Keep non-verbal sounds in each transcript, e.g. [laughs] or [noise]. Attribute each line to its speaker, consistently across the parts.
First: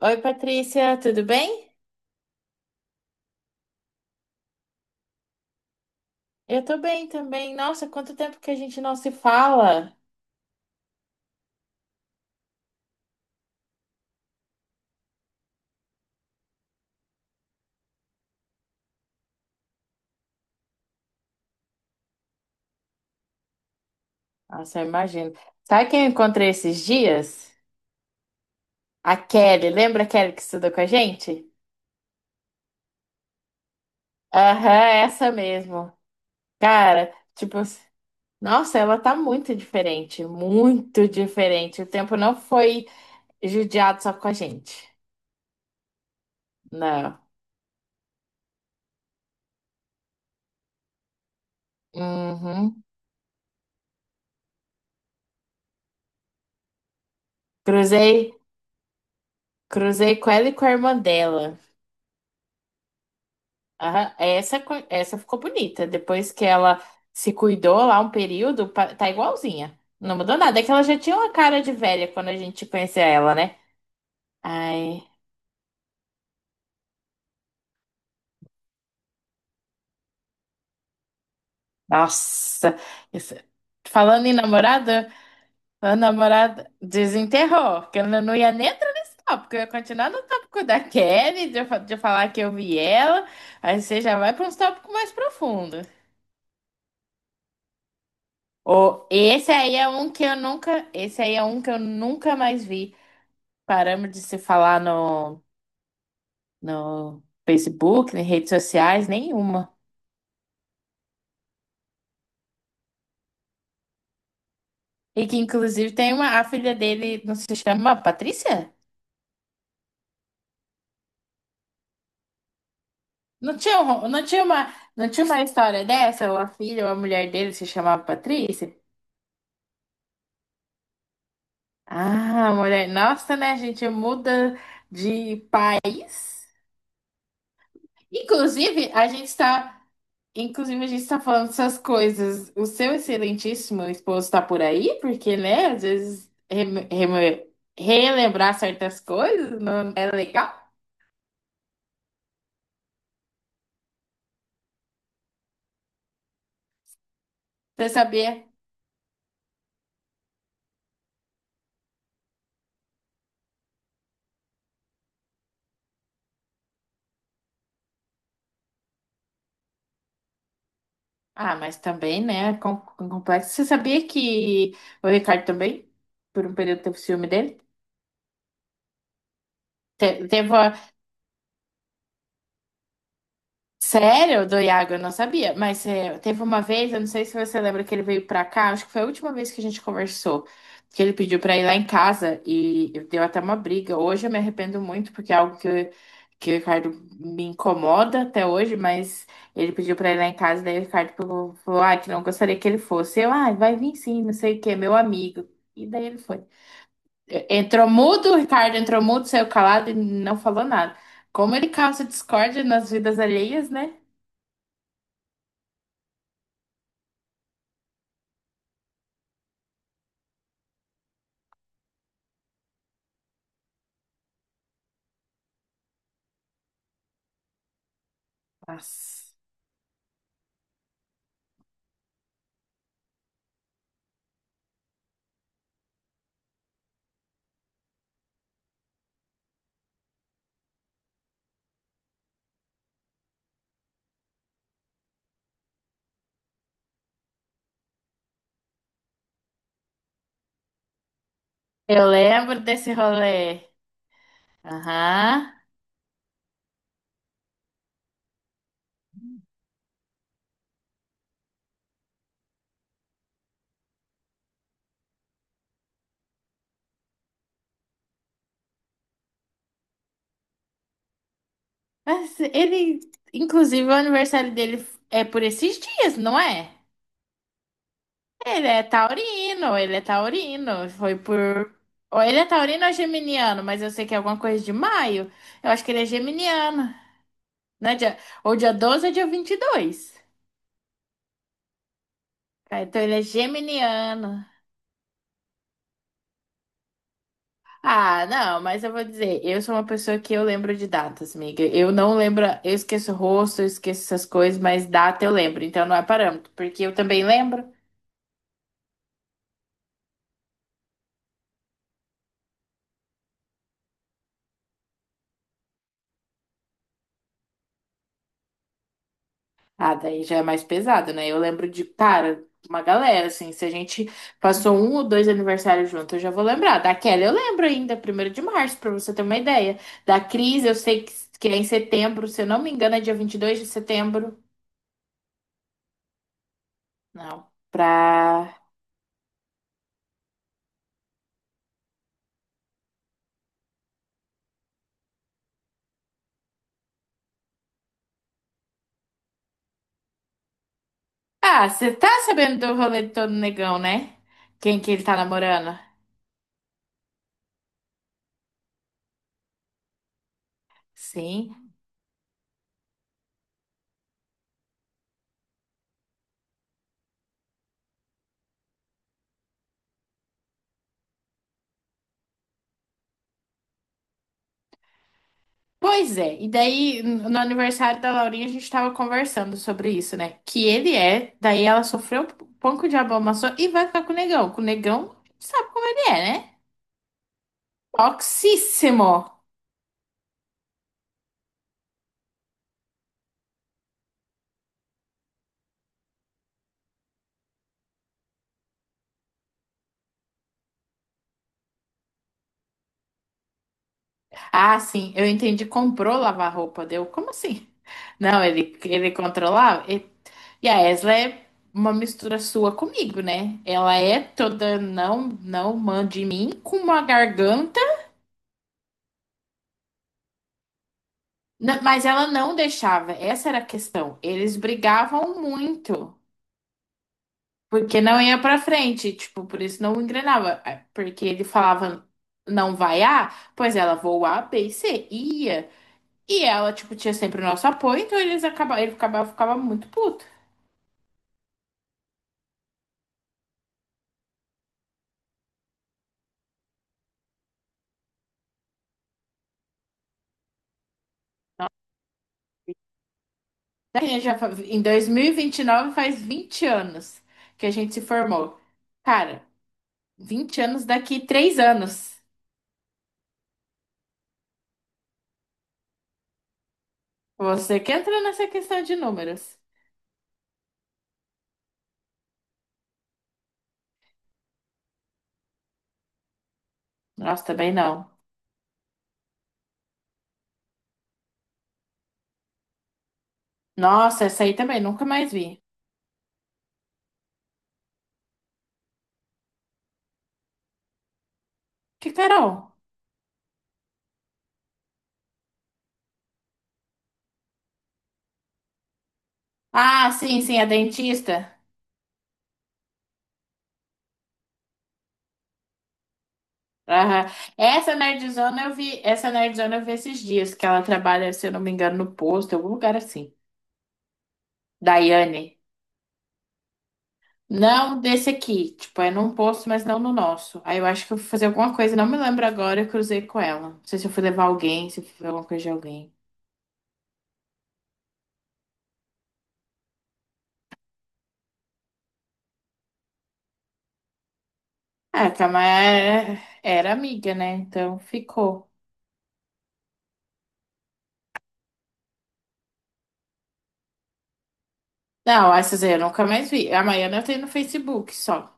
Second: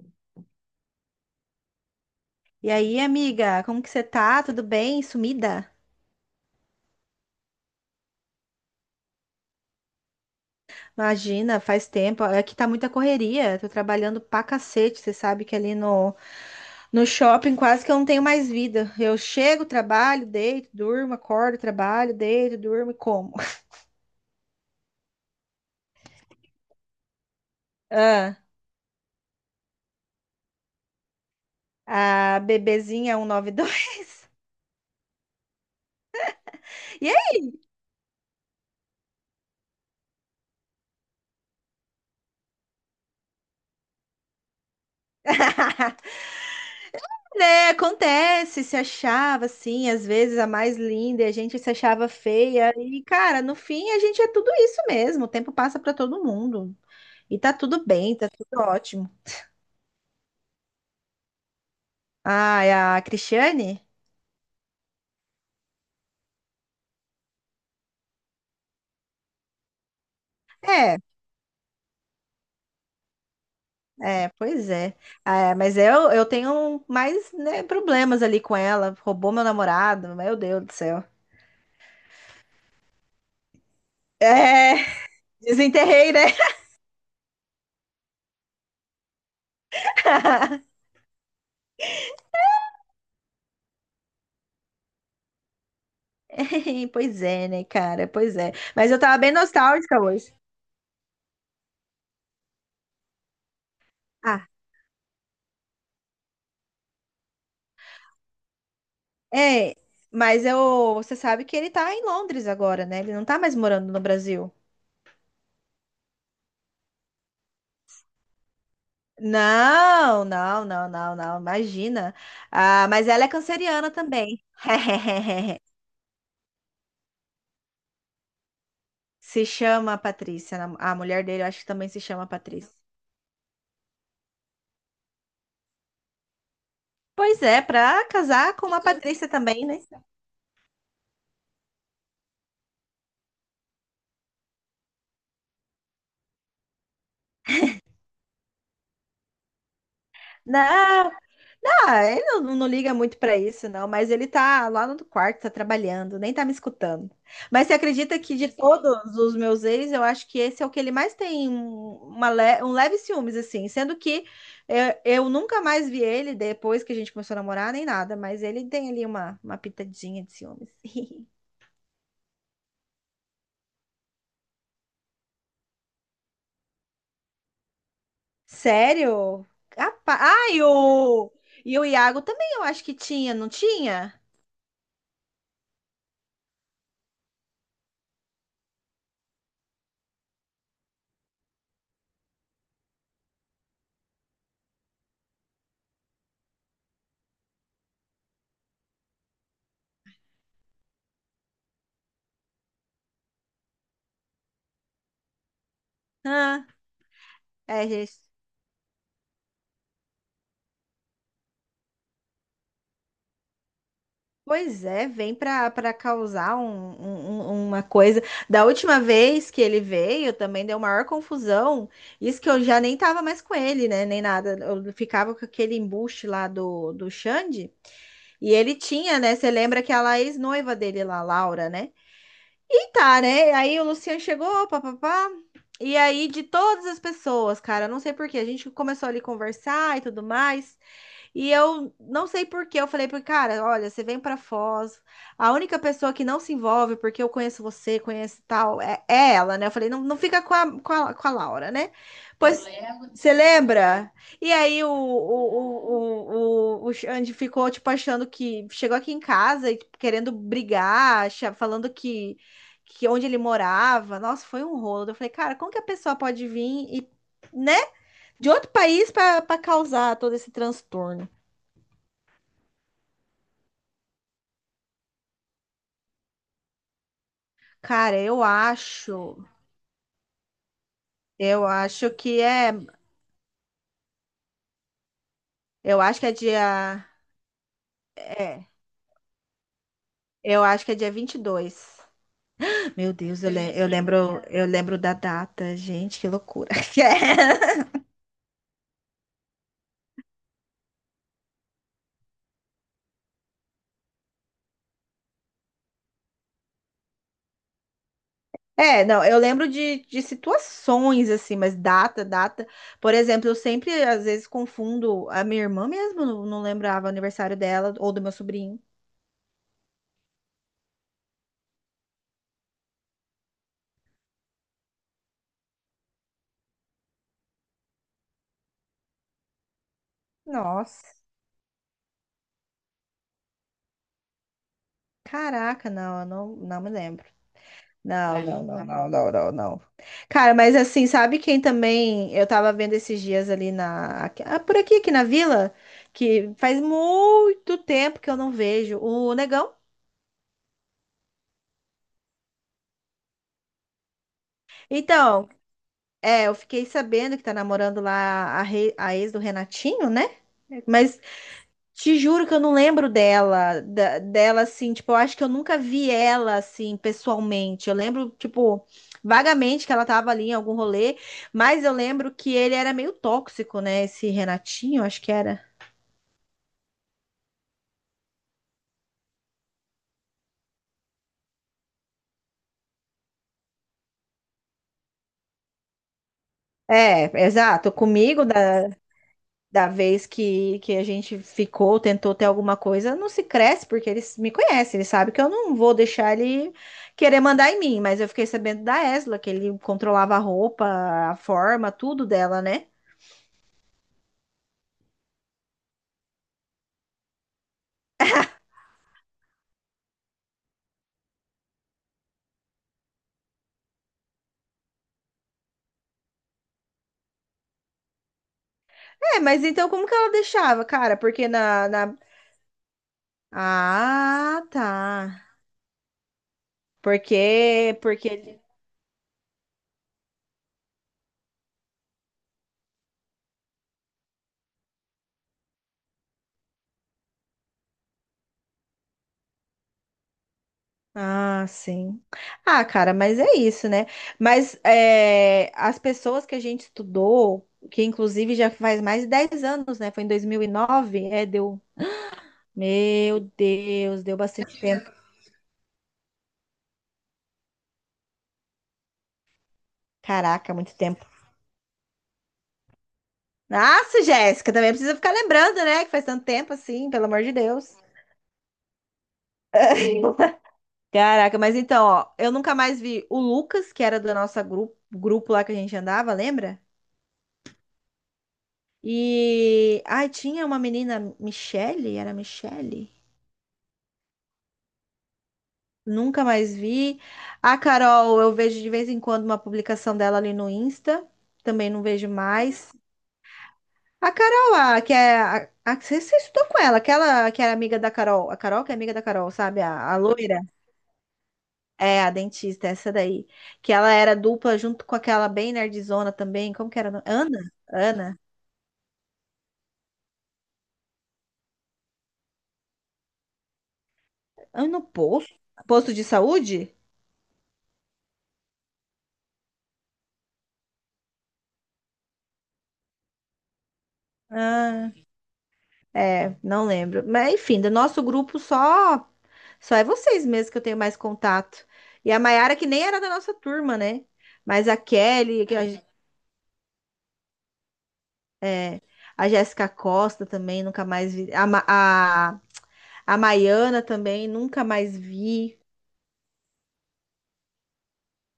Speaker 1: Oi, Patrícia, tudo bem?
Speaker 2: E aí, amiga, como que você tá? Tudo bem? Sumida?
Speaker 1: Eu tô bem também. Nossa, quanto tempo que a gente não se fala.
Speaker 2: Imagina, faz tempo. Aqui tá muita correria. Tô trabalhando pra cacete. Você sabe que ali no shopping quase que eu não tenho mais vida. Eu chego, trabalho, deito, durmo, acordo, trabalho, deito, durmo e como.
Speaker 1: Nossa, eu imagino. Sabe quem eu encontrei esses dias?
Speaker 2: [laughs]
Speaker 1: A Kelly. Lembra a Kelly que estudou com a gente?
Speaker 2: Ah, a bebezinha 192.
Speaker 1: Aham, essa mesmo.
Speaker 2: E noventa e dois. [laughs] E
Speaker 1: Cara, tipo, nossa, ela tá muito diferente, muito diferente. O tempo não foi judiado só com a gente.
Speaker 2: aí,
Speaker 1: Não.
Speaker 2: né? Acontece, se achava assim, às vezes a mais linda, e a gente se achava feia.
Speaker 1: Uhum.
Speaker 2: E, cara, no fim a gente é tudo isso mesmo. O tempo passa pra todo mundo. E tá tudo bem, tá
Speaker 1: Cruzei,
Speaker 2: tudo ótimo.
Speaker 1: cruzei com ela e com a irmã dela.
Speaker 2: Ah, é a Cristiane?
Speaker 1: Aham, essa, essa ficou bonita. Depois que ela se cuidou lá um período, tá igualzinha. Não mudou nada. É que ela
Speaker 2: É,
Speaker 1: já tinha uma cara de velha quando a gente conhecia ela, né?
Speaker 2: é, pois é.
Speaker 1: Ai,
Speaker 2: Ah, é, mas eu tenho mais, né, problemas ali com ela. Roubou meu namorado, meu Deus do céu.
Speaker 1: nossa. Isso- Falando em
Speaker 2: É,
Speaker 1: namorada, a
Speaker 2: desenterrei, né?
Speaker 1: namorada desenterrou, que eu não ia nem entrar nesse tópico, porque eu ia continuar no tópico
Speaker 2: [laughs]
Speaker 1: da Kelly, de, de eu falar que eu vi ela. Aí você já vai para uns tópicos mais profundos.
Speaker 2: Pois é, né, cara? Pois é. Mas eu
Speaker 1: Oh,
Speaker 2: tava bem
Speaker 1: esse aí é
Speaker 2: nostálgica
Speaker 1: um que
Speaker 2: hoje.
Speaker 1: eu nunca, esse aí é um que eu nunca mais vi. Paramos de se
Speaker 2: Ah,
Speaker 1: falar no Facebook, em redes sociais, nenhuma.
Speaker 2: é. Mas eu, você sabe que ele tá em Londres agora, né? Ele não tá mais morando no Brasil.
Speaker 1: E que inclusive tem uma, a filha dele, não se chama Patrícia?
Speaker 2: Não, não, não, não, não, imagina. Ah, mas ela é
Speaker 1: Não tinha,
Speaker 2: canceriana
Speaker 1: não tinha
Speaker 2: também.
Speaker 1: uma, não tinha uma
Speaker 2: [laughs]
Speaker 1: história dessa? Ou a filha ou a mulher dele se chamava Patrícia?
Speaker 2: Se chama Patrícia, a mulher dele, eu acho que também se chama
Speaker 1: Ah, a
Speaker 2: Patrícia.
Speaker 1: mulher, nossa, né? A gente muda de país.
Speaker 2: Pois é, pra casar com uma
Speaker 1: Inclusive, a gente
Speaker 2: Patrícia também,
Speaker 1: está
Speaker 2: né?
Speaker 1: Inclusive, a gente está falando essas coisas. O seu excelentíssimo esposo está por aí? Porque, né, às vezes relembrar certas coisas não é legal.
Speaker 2: Não. Ah, ele não, não liga muito pra isso, não, mas ele tá lá no quarto, tá trabalhando, nem tá me escutando. Mas você
Speaker 1: Você
Speaker 2: acredita que
Speaker 1: sabia?
Speaker 2: de todos os meus ex, eu acho que esse é o que ele mais tem um leve ciúmes, assim, sendo que é, eu, nunca mais vi ele depois que a gente começou a namorar, nem nada, mas ele tem ali uma pitadinha de ciúmes. [laughs]
Speaker 1: Ah, mas também, né, com complexo. Você sabia que o Ricardo também, por um período, teve ciúme dele?
Speaker 2: Sério? Ah,
Speaker 1: Teve.
Speaker 2: e o Iago também eu acho que tinha, não tinha?
Speaker 1: Sério, do Iago, eu não sabia. Mas é, teve uma vez, eu não sei se você lembra que ele veio pra cá, acho que foi a última vez que a gente conversou, que ele pediu pra ir lá em casa e deu até uma briga. Hoje eu me arrependo muito, porque é algo que, que o Ricardo me incomoda até hoje, mas ele pediu pra ir lá em casa, daí o Ricardo falou, falou, ah, que não gostaria que ele fosse. Eu, ah, vai vir sim, não sei o quê, meu amigo. E daí ele foi.
Speaker 2: Ah, é,
Speaker 1: Entrou
Speaker 2: gente.
Speaker 1: mudo, o Ricardo entrou mudo, saiu calado e não falou nada. Como ele causa discórdia nas vidas alheias, né?
Speaker 2: Pois é, vem para causar uma coisa. Da última vez que ele veio, também deu maior confusão. Isso que eu já nem tava mais com ele, né? Nem nada. Eu ficava com aquele embuste lá do Xande. E ele tinha,
Speaker 1: Nossa.
Speaker 2: né? Você lembra que é a ex-noiva dele lá, Laura, né? E tá, né? Aí o Luciano chegou, papapá. E aí, de todas as pessoas, cara, não sei por quê, a gente começou ali a conversar e tudo mais. E eu não sei por quê, eu falei para cara, olha, você vem para Foz, a única pessoa que não se envolve, porque eu conheço você, conheço tal, é, é ela, né? Eu falei, não, não fica com a Laura, né? Eu
Speaker 1: Eu lembro
Speaker 2: pois,
Speaker 1: desse
Speaker 2: lembro. Você
Speaker 1: rolê.
Speaker 2: lembra? E aí o,
Speaker 1: Aham.
Speaker 2: o, o, o, o o Xande ficou, tipo, achando que, chegou aqui em casa e tipo, querendo brigar, falando que onde ele morava, nossa, foi um rolo. Eu falei, cara, como que a pessoa pode vir e, né, de outro país para causar todo esse transtorno?
Speaker 1: Mas ele, inclusive, o aniversário dele é por esses dias, não é?
Speaker 2: Cara,
Speaker 1: Ele é taurino, ele é taurino. Foi
Speaker 2: eu
Speaker 1: por.
Speaker 2: acho
Speaker 1: Ou ele
Speaker 2: que
Speaker 1: é
Speaker 2: é,
Speaker 1: taurino ou geminiano, mas eu sei que é alguma coisa de maio. Eu acho que
Speaker 2: eu
Speaker 1: ele é
Speaker 2: acho que é
Speaker 1: geminiano.
Speaker 2: dia,
Speaker 1: Né? Dia... Ou
Speaker 2: é,
Speaker 1: dia 12 ou dia 22.
Speaker 2: eu acho que é dia 22.
Speaker 1: Ah, então
Speaker 2: Meu
Speaker 1: ele é
Speaker 2: Deus,
Speaker 1: geminiano.
Speaker 2: eu lembro da data, gente, que loucura. [laughs]
Speaker 1: Ah, não, mas eu vou dizer, eu sou uma pessoa que eu lembro de datas, amiga. Eu não lembro, eu esqueço o rosto, eu esqueço essas coisas, mas data eu lembro, então não é parâmetro, porque eu também lembro.
Speaker 2: É, não, eu lembro de situações assim, mas data, data. Por exemplo, eu sempre às vezes confundo a minha irmã mesmo, não, não lembrava o aniversário dela ou do meu sobrinho.
Speaker 1: Ah, daí já é mais pesado, né? Eu lembro de, cara, uma galera, assim, se a gente passou um ou dois aniversários juntos, eu já vou lembrar. Da Kelly eu lembro ainda, primeiro de março, pra você ter uma ideia. Da Cris, eu sei
Speaker 2: Nossa,
Speaker 1: que é em setembro, se eu não me engano, é dia 22 de setembro.
Speaker 2: caraca, não, eu não, não me lembro.
Speaker 1: Não,
Speaker 2: Não,
Speaker 1: pra.
Speaker 2: não, não não, não, não, não, não. Cara, mas assim, sabe quem também eu tava vendo esses dias ali por aqui, aqui na vila, que faz muito tempo que eu não vejo o Negão.
Speaker 1: Ah, você tá sabendo do rolê do todo negão, né? Quem que ele tá
Speaker 2: Então,
Speaker 1: namorando?
Speaker 2: é, eu fiquei sabendo que tá namorando lá a ex do Renatinho, né? Mas
Speaker 1: Sim.
Speaker 2: te juro que eu não lembro dela, dela assim, tipo, eu acho que eu nunca vi ela assim pessoalmente. Eu lembro, tipo, vagamente que ela tava ali em algum rolê, mas eu lembro que ele era meio tóxico, né? Esse Renatinho, acho que era.
Speaker 1: Pois é. E daí, no aniversário da Laurinha, a gente tava conversando sobre isso, né? Que ele é, daí ela sofreu um pouco de abomaçou e vai ficar com o negão. Com o negão, sabe como ele é, né?
Speaker 2: É, exato. Comigo, da,
Speaker 1: Toxíssimo.
Speaker 2: da vez que a gente ficou, tentou ter alguma coisa, não se cresce, porque eles me conhecem, eles sabem que eu não vou deixar ele querer mandar em mim, mas eu fiquei sabendo da Esla, que ele controlava a roupa, a forma, tudo dela, né?
Speaker 1: Ah, sim, eu entendi. Comprou lavar roupa, deu? Como assim? Não, ele controlava. E a Esla é uma mistura sua comigo, né? Ela é toda não, não mande em mim, com uma garganta,
Speaker 2: É, mas então como que ela deixava, cara? Porque na,
Speaker 1: mas
Speaker 2: na...
Speaker 1: ela não deixava. Essa era a questão. Eles
Speaker 2: Ah, tá.
Speaker 1: brigavam muito,
Speaker 2: Porque,
Speaker 1: porque não
Speaker 2: porque
Speaker 1: ia pra
Speaker 2: ele...
Speaker 1: frente, tipo, por isso não engrenava. É. Porque ele falava, não vai A, pois ela vou A, B e C. E ia. E ela, tipo, tinha sempre o nosso apoio, então eles acabavam, ele ficava, ficava muito puto.
Speaker 2: Ah, sim. Ah, cara, mas é isso, né? Mas é, as pessoas que a gente estudou, que inclusive já faz mais de 10 anos, né? Foi em 2009. É, deu... Meu
Speaker 1: Daí a
Speaker 2: Deus,
Speaker 1: gente já,
Speaker 2: deu bastante
Speaker 1: em dois
Speaker 2: tempo.
Speaker 1: mil e vinte e nove faz 20 anos que a gente se formou. Cara, 20
Speaker 2: Caraca,
Speaker 1: anos
Speaker 2: muito
Speaker 1: daqui
Speaker 2: tempo.
Speaker 1: 3 anos.
Speaker 2: Nossa, Jéssica, também precisa ficar lembrando, né? Que faz tanto tempo assim, pelo amor de
Speaker 1: Você que
Speaker 2: Deus.
Speaker 1: entra nessa questão de números.
Speaker 2: Caraca, mas então, ó, eu nunca mais vi o Lucas, que era do nosso grupo lá que a gente andava, lembra?
Speaker 1: Nossa, também não.
Speaker 2: E. Ai, tinha uma menina, Michele? Era Michele?
Speaker 1: Nossa, essa aí também, nunca mais vi.
Speaker 2: Nunca mais vi. A Carol, eu vejo de vez em quando uma publicação dela ali no Insta, também não
Speaker 1: Que
Speaker 2: vejo
Speaker 1: Carol?
Speaker 2: mais. A Carol, a, que é. Você, você estudou com ela, aquela que era amiga da Carol, a Carol que é amiga da Carol, sabe?
Speaker 1: Ah,
Speaker 2: A
Speaker 1: sim, sim,
Speaker 2: loira.
Speaker 1: a dentista.
Speaker 2: É, a dentista, essa daí. Que ela era dupla junto com aquela bem nerdzona também. Como que era? O nome?
Speaker 1: Aham.
Speaker 2: Ana?
Speaker 1: Essa
Speaker 2: Ana?
Speaker 1: nerdzona eu vi, essa nerdzona eu vi esses dias, que ela trabalha, se eu não me engano, no posto, em algum lugar assim.
Speaker 2: Ana Posto?
Speaker 1: Daiane.
Speaker 2: Posto de saúde?
Speaker 1: Não desse aqui. Tipo, é num posto, mas não no nosso. Aí eu acho que eu fui fazer alguma coisa, não me lembro agora, eu cruzei com ela. Não sei se eu fui levar alguém, se eu
Speaker 2: Ah,
Speaker 1: fui fazer alguma coisa de alguém.
Speaker 2: é, não lembro. Mas enfim, do nosso grupo só é vocês mesmo que eu tenho mais contato. E a Maiara, que nem era da nossa turma, né? Mas a
Speaker 1: Ah, que a
Speaker 2: Kelly, que a,
Speaker 1: Maia era amiga, né? Então ficou.
Speaker 2: é, a Jéssica Costa também, nunca mais vi. A Maiana também, nunca mais
Speaker 1: Não,
Speaker 2: vi.
Speaker 1: essas aí eu nunca mais vi. A Maiana eu tenho no Facebook só.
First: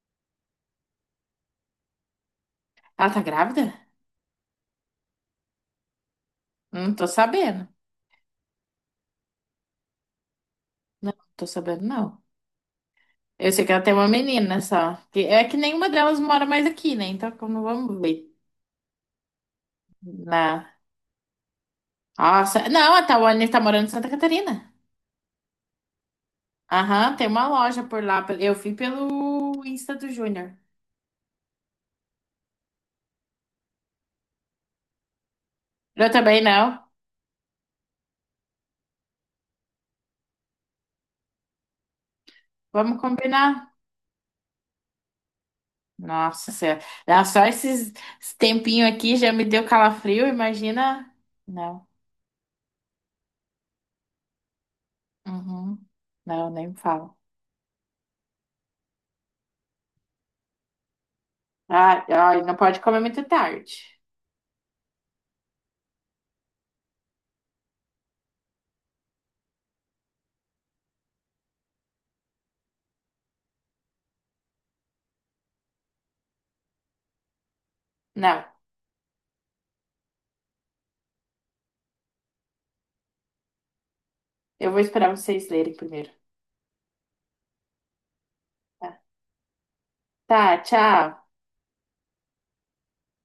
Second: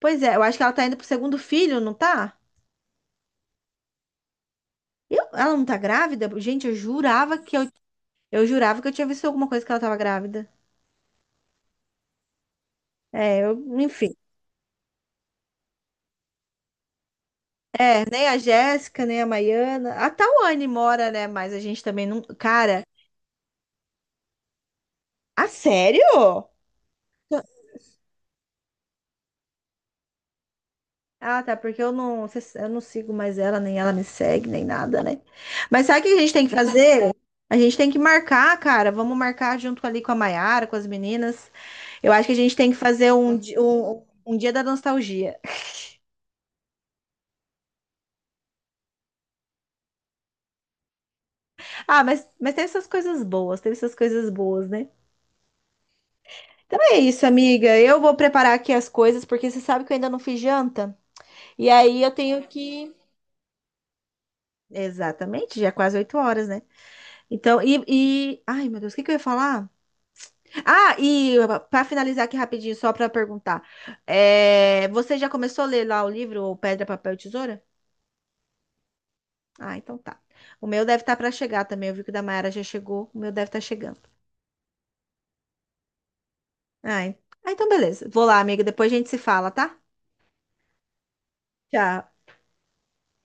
Speaker 2: Pois é, eu acho que ela tá indo pro segundo filho, não tá?
Speaker 1: Ela tá grávida?
Speaker 2: Eu, ela não tá grávida? Gente,
Speaker 1: Não tô sabendo.
Speaker 2: eu jurava que eu tinha visto alguma coisa que ela tava grávida.
Speaker 1: Não, não tô sabendo, não.
Speaker 2: É,
Speaker 1: Eu
Speaker 2: eu,
Speaker 1: sei que ela tem uma
Speaker 2: enfim.
Speaker 1: menina só. Que- É que nenhuma delas mora mais aqui, né? Então como vamos
Speaker 2: É, nem
Speaker 1: ver.
Speaker 2: a Jéssica, nem a Maiana. A Tawane
Speaker 1: Na...
Speaker 2: mora, né? Mas a gente também não.
Speaker 1: Nossa,
Speaker 2: Cara,
Speaker 1: não, a Tawane tá morando em Santa Catarina.
Speaker 2: a sério?
Speaker 1: Aham, tem uma loja por lá. Eu fui pelo Insta do Júnior.
Speaker 2: Ah, tá, porque eu não sigo mais ela, nem ela me segue, nem nada, né? Mas sabe o
Speaker 1: Eu
Speaker 2: que a gente
Speaker 1: também
Speaker 2: tem que
Speaker 1: não.
Speaker 2: fazer? A gente tem que marcar, cara. Vamos marcar junto ali com a Maiara, com as meninas. Eu acho que a gente tem que
Speaker 1: Vamos
Speaker 2: fazer
Speaker 1: combinar.
Speaker 2: um dia da nostalgia.
Speaker 1: Nossa Senhora. Dá Só esses esse tempinho aqui já me deu calafrio, imagina. Não.
Speaker 2: Ah, mas teve essas coisas boas, teve essas coisas boas, né?
Speaker 1: Uhum. Não, nem me
Speaker 2: Então é
Speaker 1: fala.
Speaker 2: isso, amiga. Eu vou preparar aqui as coisas, porque você sabe que eu ainda não fiz janta. E aí
Speaker 1: Ah,
Speaker 2: eu
Speaker 1: olha,
Speaker 2: tenho
Speaker 1: não pode
Speaker 2: que.
Speaker 1: comer muito tarde.
Speaker 2: Exatamente, já é quase 8 horas, né? Então, ai, meu Deus, o que que eu ia falar? Ah, e para finalizar aqui rapidinho, só para perguntar. É, você já começou a ler lá o livro o Pedra, Papel e Tesoura?
Speaker 1: Não.
Speaker 2: Ah, então tá. O meu deve estar para chegar também. Eu vi que o da Mayara já chegou. O meu deve estar chegando.
Speaker 1: Eu vou esperar vocês lerem primeiro.
Speaker 2: Ai. Ah, então beleza. Vou lá, amiga.
Speaker 1: Tá.
Speaker 2: Depois a gente se fala, tá?
Speaker 1: Tá, tchau.
Speaker 2: Tchau.